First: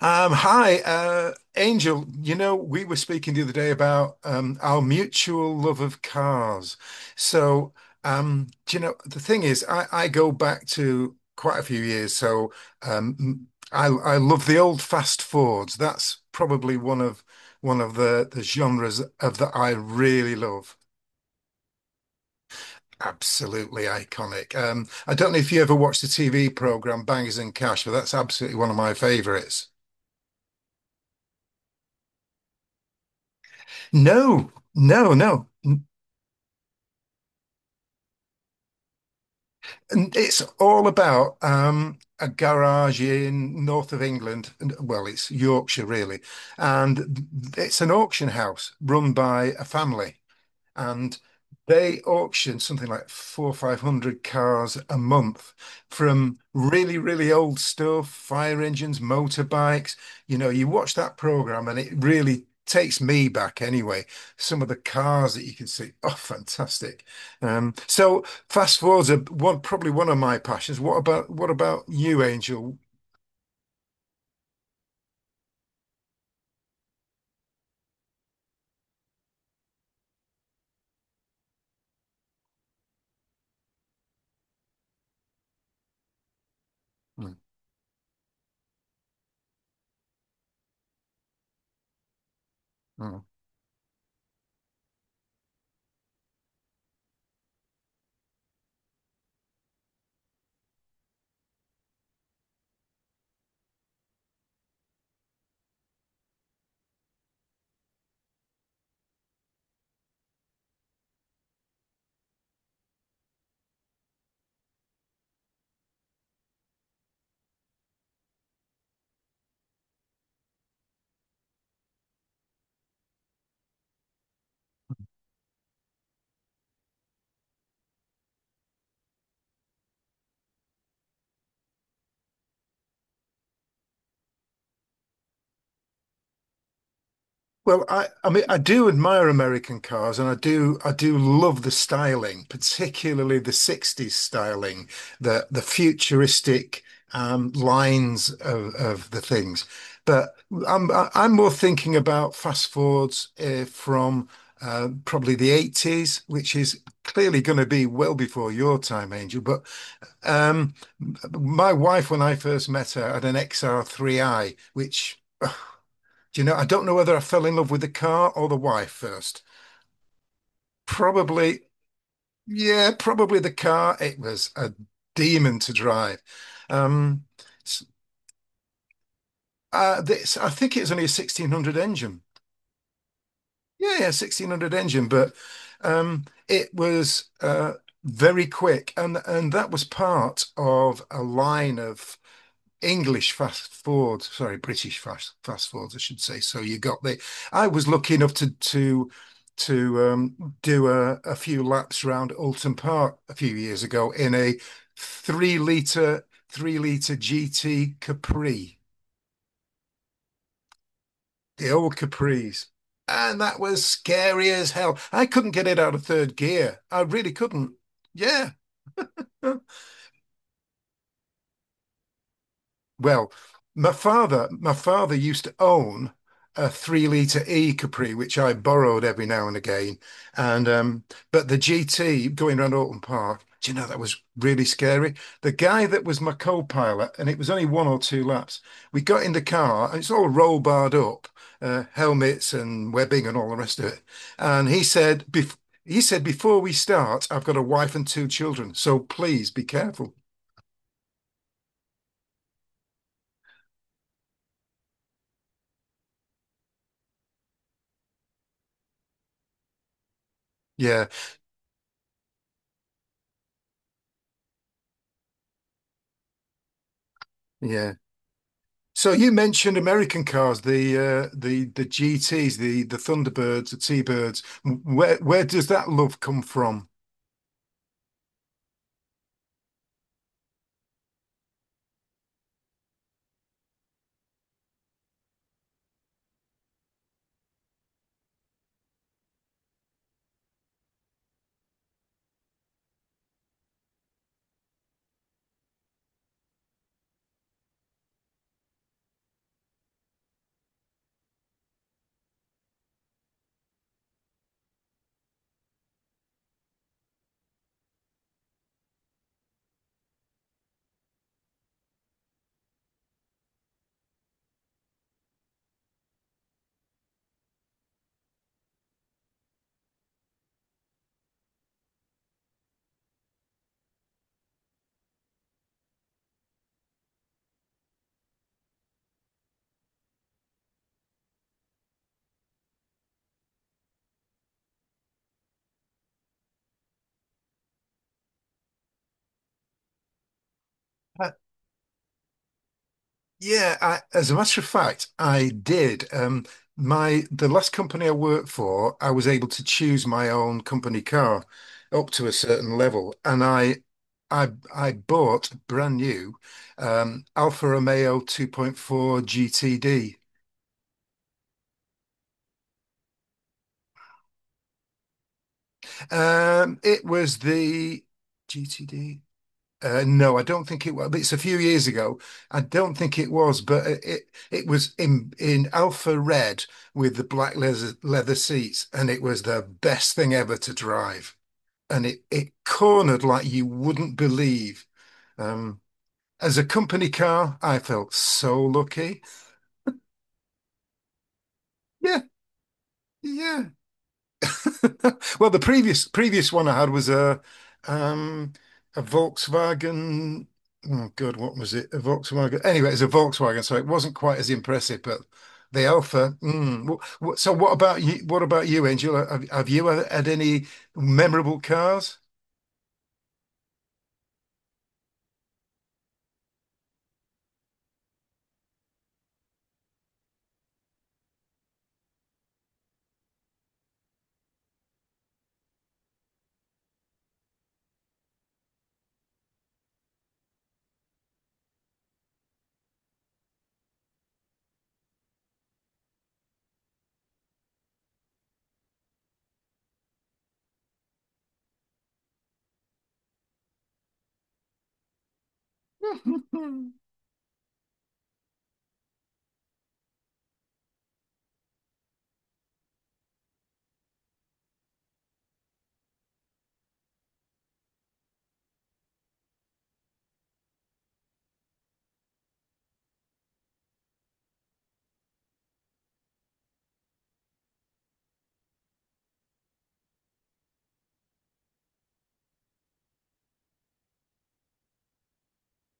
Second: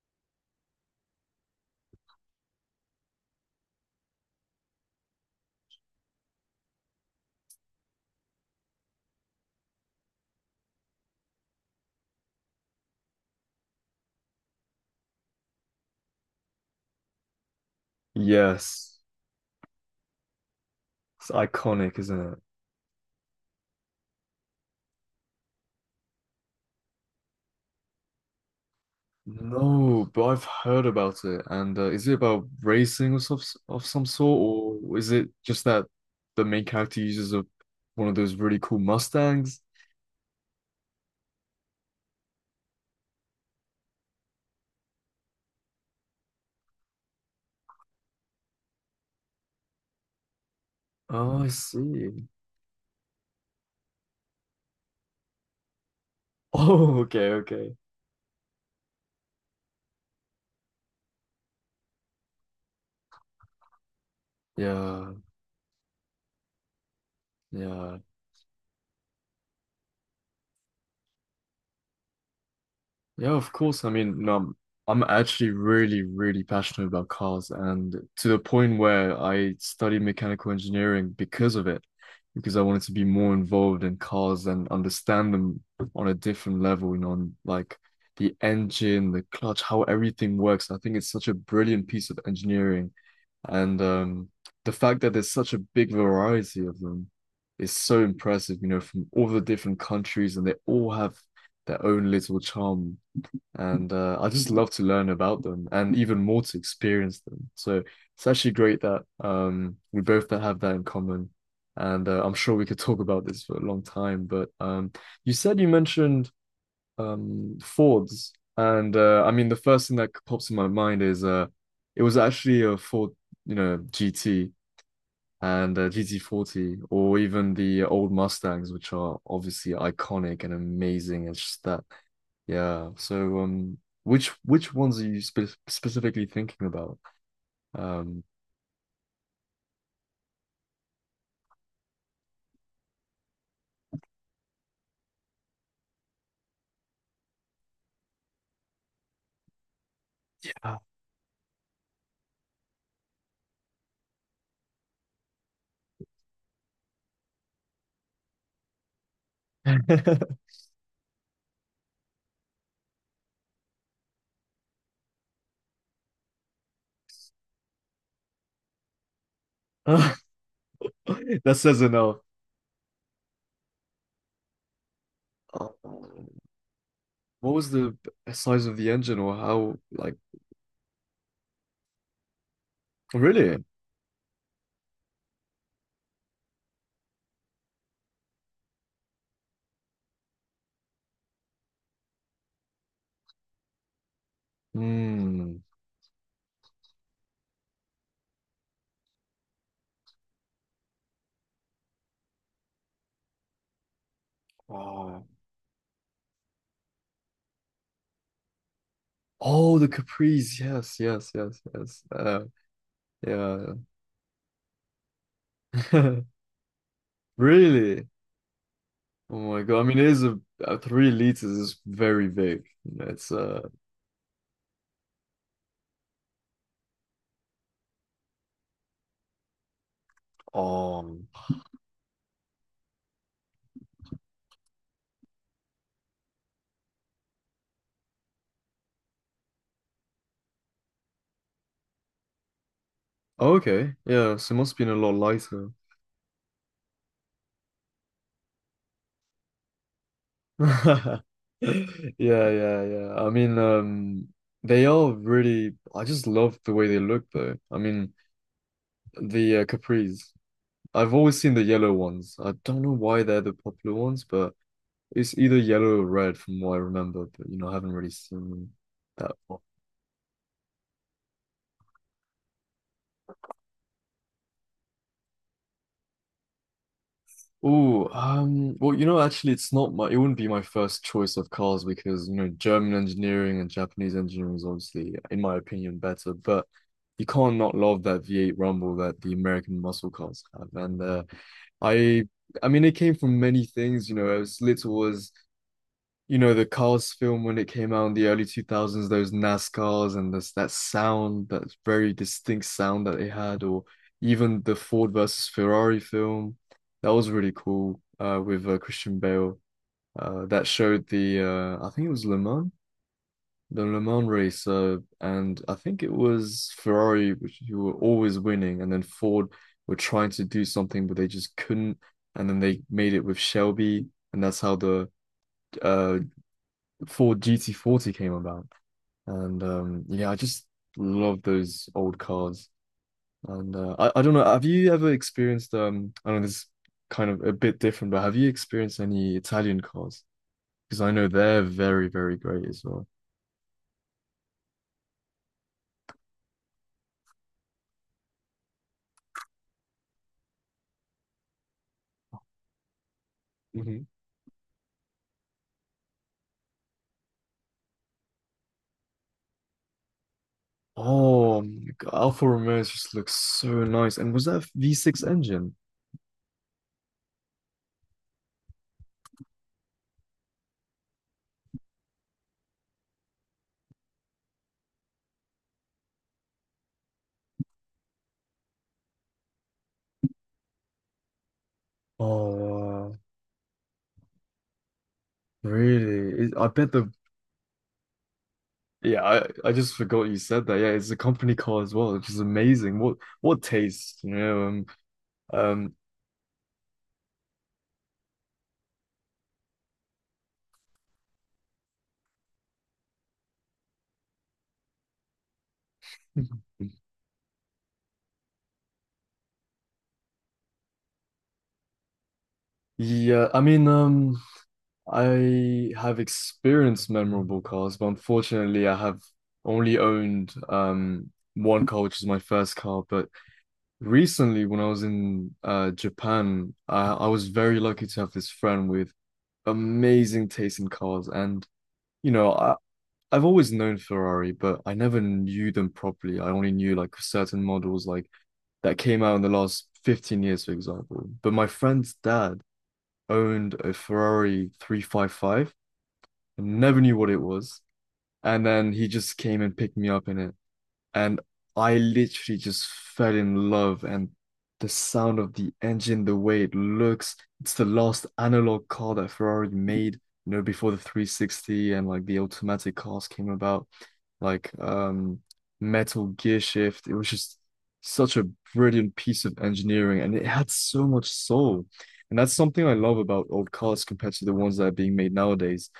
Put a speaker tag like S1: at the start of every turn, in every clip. S1: Hi, Angel. We were speaking the other day about our mutual love of cars. So, do you know, the thing is, I go back to quite a few years. So, I love the old fast Fords. That's probably one of the
S2: Yes.
S1: genres of that I really love.
S2: It's iconic, isn't it?
S1: Absolutely iconic. I don't know if you ever watched the TV program Bangers and Cash, but that's absolutely one of my favorites.
S2: No, but I've heard about it. And is it about racing of some
S1: No,
S2: sort, or is
S1: no,
S2: it
S1: no.
S2: just that the main character uses one of those really cool Mustangs?
S1: And it's all about a garage in north of England, and well, it's Yorkshire really, and it's an auction house run by a family, and
S2: Oh, I
S1: they
S2: see.
S1: auction something like four or five hundred cars a month from really,
S2: Oh, okay,
S1: really old
S2: okay.
S1: stuff, fire engines, motorbikes. You watch that program and it really takes me back anyway. Some of the
S2: Yeah,
S1: cars that you can see, oh, fantastic. Um,
S2: yeah.
S1: so fast forwards are one, probably one of my passions. What about you, Angel?
S2: Yeah, of course. I mean, I'm actually really, really passionate about cars, and to the point where I studied mechanical engineering because of it, because I wanted to be more involved in cars and understand them on a different level, you know,
S1: Mm,
S2: on like the engine, the clutch, how everything works. I think it's such a brilliant piece of engineering,
S1: mm.
S2: and the fact that there's such a big variety of them is so impressive, you know, from all the different countries, and they all have their own little charm and I just love to learn about them and even more to experience them. So it's actually great that we both have that in common, and I'm sure we could talk about this for a long time. But you said you mentioned Fords, and I mean the first thing that pops in my mind is it was actually a Ford, you know, GT. And GT40, or even the old Mustangs, which are obviously iconic and amazing. It's just that yeah. So, which ones are you specifically thinking about?
S1: Well, I,
S2: Um,
S1: I mean, I do admire American cars, and I do love the styling, particularly the '60s styling, the futuristic lines of the things. But I'm more thinking about fast forwards from probably the '80s, which is clearly going to be well before your time, Angel. But
S2: that
S1: um, my wife, when I first met her, had an XR3i, which Do you know, I don't know whether I fell in love with the car or the wife first. Probably,
S2: says enough.
S1: yeah, probably the car. It was a demon
S2: Uh,
S1: to drive. Um,
S2: What was
S1: s-
S2: the size of the engine, or how?
S1: uh,
S2: Like,
S1: this, I think, it was only a 1600 engine.
S2: oh, really?
S1: Yeah, yeah, 1600 engine, but it was very quick, and that was part of a line of English fast forward, sorry, British fast
S2: Hmm.
S1: fast forwards, I should say. So you got the. I was lucky enough to do a few laps around Alton Park a few years ago in a
S2: Oh,
S1: three liter GT Capri,
S2: oh, the Caprice. Yes, yes, yes,
S1: the old
S2: yes.
S1: Capris, and that
S2: Yeah.
S1: was scary as hell. I couldn't get it out of third gear. I really couldn't.
S2: Really?
S1: Yeah.
S2: Oh my God. I mean, it is a 3 liters is very big. It's
S1: Well,
S2: uh.
S1: my father used to own a 3 litre E Capri, which I borrowed every now and again. And
S2: Um.
S1: but the GT going around Alton Park, do you know that was really scary? The guy that was my co-pilot, and it was only one or two laps. We got in the car, and it's all roll barred up, helmets and webbing and all the rest of
S2: Okay.
S1: it.
S2: Yeah. So it
S1: And
S2: must have been a lot lighter.
S1: he said, before we start, I've got a wife and two children, so please be careful.
S2: Yeah, yeah, yeah. I mean, they are really. I just love the way they look, though. I mean, the capris.
S1: Yeah,
S2: I've always seen the yellow ones. I don't know why they're the popular ones, but it's either yellow or red, from what I remember. But you know, I haven't
S1: yeah.
S2: really seen
S1: So you
S2: that.
S1: mentioned American cars, the GTs, the Thunderbirds, the T-Birds. Where does that love come from?
S2: Oh, well, actually, it wouldn't be my first choice of cars because, you know, German engineering and Japanese engineering is obviously, in my opinion, better. But you can't not love that V8 Rumble that the American muscle cars have. And I, I mean, it came from many things, as little as the Cars film when it came out in the early 2000s, those NASCARs and this that sound, that very distinct sound that they had, or even the Ford versus Ferrari film, that was really cool with Christian Bale. That showed the I think it was Le Mans, the Le Mans race, and I think it was Ferrari, which who were always winning, and then Ford were trying to do something, but they just couldn't, and then they made it with Shelby, and that's how the uh before GT40 came about. And yeah, I just love those old cars. And I don't know, have you ever experienced, I don't know, this is kind of a bit different, but have you experienced any Italian cars? Because I know
S1: Uh,
S2: they're very, very great as well.
S1: yeah, I, as a matter of fact, I did. My the last company I worked for, I was able to choose my own company car up to a certain level, and
S2: Mhm.
S1: I I bought brand new Alfa Romeo 2.4 GTD.
S2: Oh, my God, Alfa Romeos just looks so nice. And was that a V6 engine?
S1: It was the GTD. No, I don't think it was. It's a few years ago. I don't think it was, but it was in alpha red with the black leather seats, and it was the best thing ever to drive. And it
S2: Oh, wow.
S1: cornered like you wouldn't believe. Um,
S2: Really?
S1: as a
S2: I bet
S1: company
S2: the
S1: car, I felt so lucky.
S2: yeah, I just forgot you said that. Yeah, it's a company car as well,
S1: Yeah,
S2: which is amazing. What
S1: yeah.
S2: taste, you know?
S1: Well, the
S2: Um,
S1: previous one I had was um a Volkswagen. Oh God, what was it? A Volkswagen. Anyway, it's a Volkswagen, so it wasn't quite as impressive. But the Alpha. So, what about you? What about you, Angel? Have you had any memorable cars?
S2: yeah, I mean, I have experienced memorable cars, but unfortunately, I have only owned one car, which is my first car. But recently, when I was in Japan, I was very lucky to have this friend with amazing taste in cars, and you know, I've always known Ferrari, but I never knew them properly. I only knew like certain models, like that came out in the last 15 years, for example. But my friend's dad owned a Ferrari 355 and never knew what it was. And then he just came and picked me up in it and I literally just fell in love. And the sound of the engine, the way it looks, it's the last analog car that Ferrari made, before the 360 and like the automatic cars came about, like metal gear shift. It was just such a brilliant piece of engineering and it had so much soul. And that's something I love about old cars compared to the ones that are being made nowadays.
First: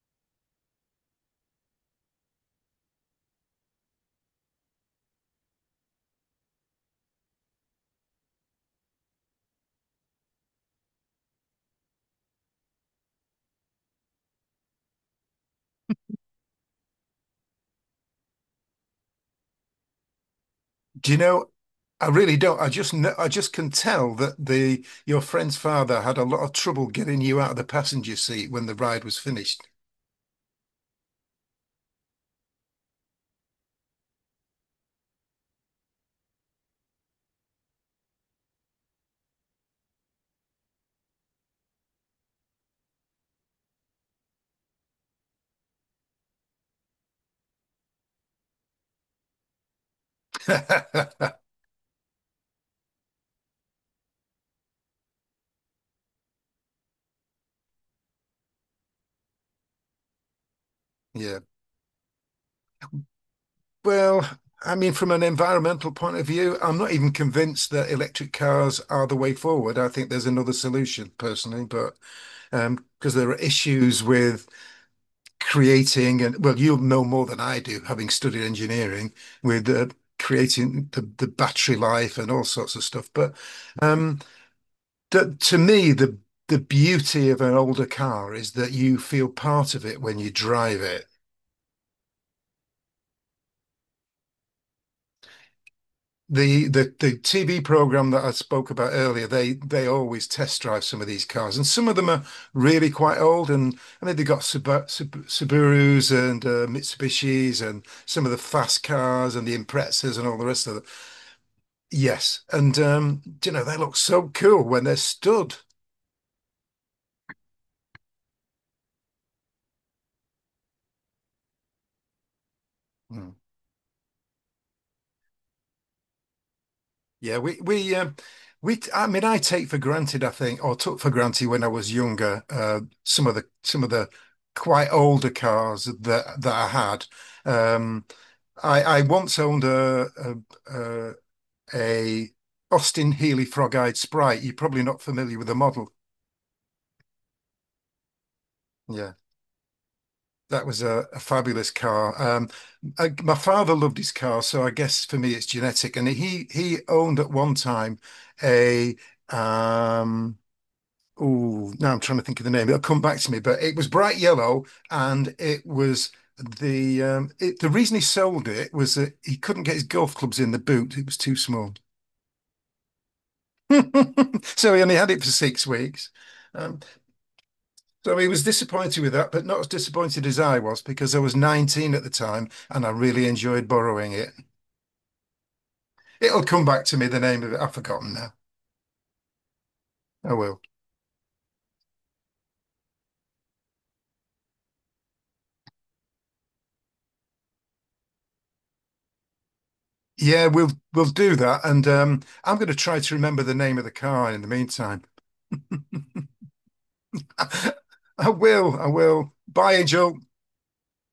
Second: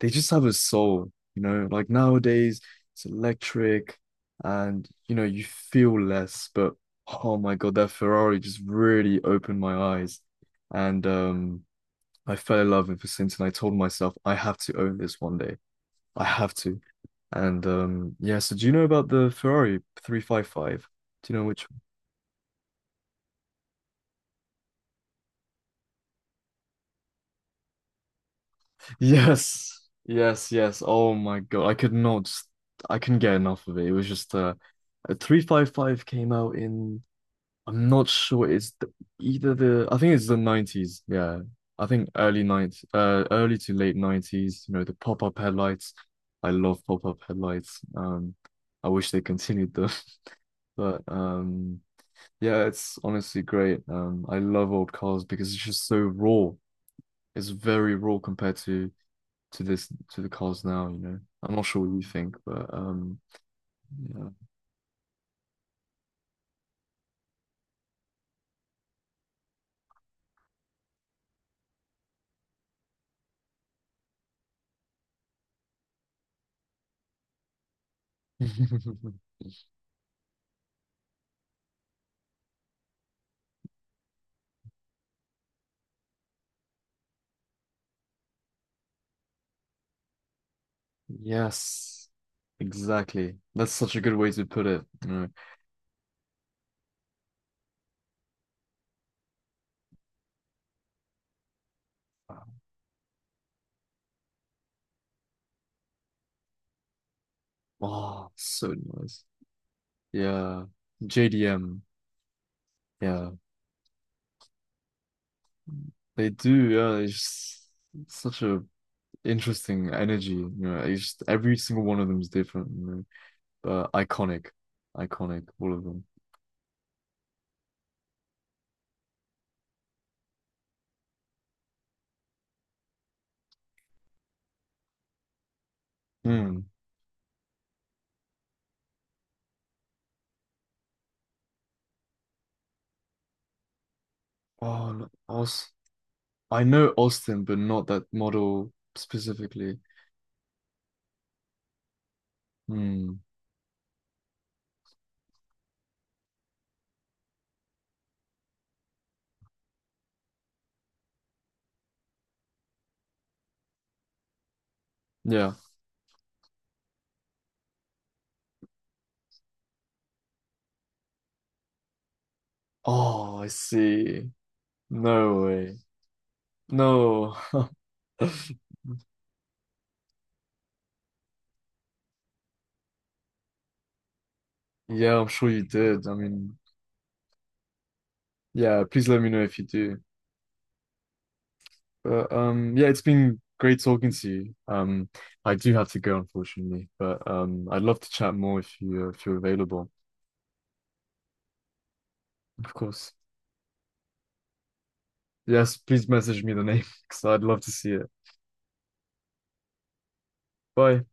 S2: They just have a soul, you know, like nowadays it's electric and you know you feel less, but oh my god, that Ferrari just really opened my eyes, and I fell in love with Vicinton, and I told myself I have to own this one day. I have to. And yeah, so do you know about the Ferrari 355,
S1: Do you
S2: do you know
S1: know?
S2: which?
S1: I really don't. I just can tell that the your friend's father had a lot of trouble getting you out of the passenger seat when the ride was finished.
S2: Yes, yes, yes, oh my god, I couldn't get enough of it. It was just a 355 came out in, I'm not sure. It's the, either the I think it's the 90s. Yeah, I think early 90s. Early to late 90s. You know, the pop-up headlights. I love pop-up headlights. I wish they continued them, but yeah, it's honestly great. I love old cars because it's just so raw. It's very raw compared to this, to the cars now. You know,
S1: Yeah.
S2: I'm not sure what you think, but
S1: Well,
S2: yeah.
S1: I mean, from an environmental point of view, I'm not even convinced that electric cars are the way forward. I think there's another solution personally, but because there are issues with creating, and well, you'll know more than I do, having studied engineering, with creating the battery life and all sorts of stuff. But um, that to me, the beauty of an older car is that you feel part of it when you drive it.
S2: Yes, exactly. That's such a good way to put it.
S1: The TV program that I spoke about earlier, they always test drive some of these cars, and some of them are really quite old. And I mean, they got Subarus and Mitsubishis, and some of
S2: Wow,
S1: the
S2: so
S1: fast
S2: nice.
S1: cars and the Imprezas and all the
S2: Yeah,
S1: rest of it.
S2: JDM.
S1: Yes, and
S2: Yeah,
S1: you know they look so cool when they're stood.
S2: they do. Yeah, it's just such a interesting energy. You know, it's just every single one of them is different. You know,
S1: Mm.
S2: but iconic, iconic, all of them.
S1: Yeah, I mean I take for granted I think or took for granted when I was younger some of the quite older cars that
S2: Hmm.
S1: I had. Um I once owned a, a, a Austin Healey Frog-Eyed Sprite. You're probably
S2: Oh,
S1: not
S2: no,
S1: familiar with the
S2: Aus.
S1: model.
S2: I know Austin, but not that model
S1: Yeah.
S2: specifically.
S1: That was a fabulous car. Um, I,
S2: Hmm.
S1: my father loved his car, so I guess for me it's genetic. And he owned at one time a um oh, now I'm trying to think of the name. It'll come back to me, but it was bright yellow, and
S2: Yeah.
S1: it was the it, the reason he sold it was that he couldn't get his golf clubs in the boot; it was too small.
S2: Oh, I see.
S1: So he only had it for
S2: No
S1: six
S2: way.
S1: weeks. Um,
S2: No.
S1: so he was disappointed with that, but not as disappointed as I was because I was 19 at the time and I really enjoyed borrowing it.
S2: Yeah, I'm sure you did. I
S1: It'll
S2: mean,
S1: come back to me, the name of it. I've forgotten now.
S2: yeah. Please let me know if you do.
S1: I will.
S2: But yeah, it's been great talking to you. I do have to go, unfortunately, but I'd love to chat more if you're available,
S1: Yeah, we'll do that, and I'm going to
S2: of
S1: try
S2: course.
S1: to remember the name of the car in the meantime.
S2: Yes, please message me the name because I'd love to see it.
S1: I will. I will. Bye, Angel.
S2: Bye.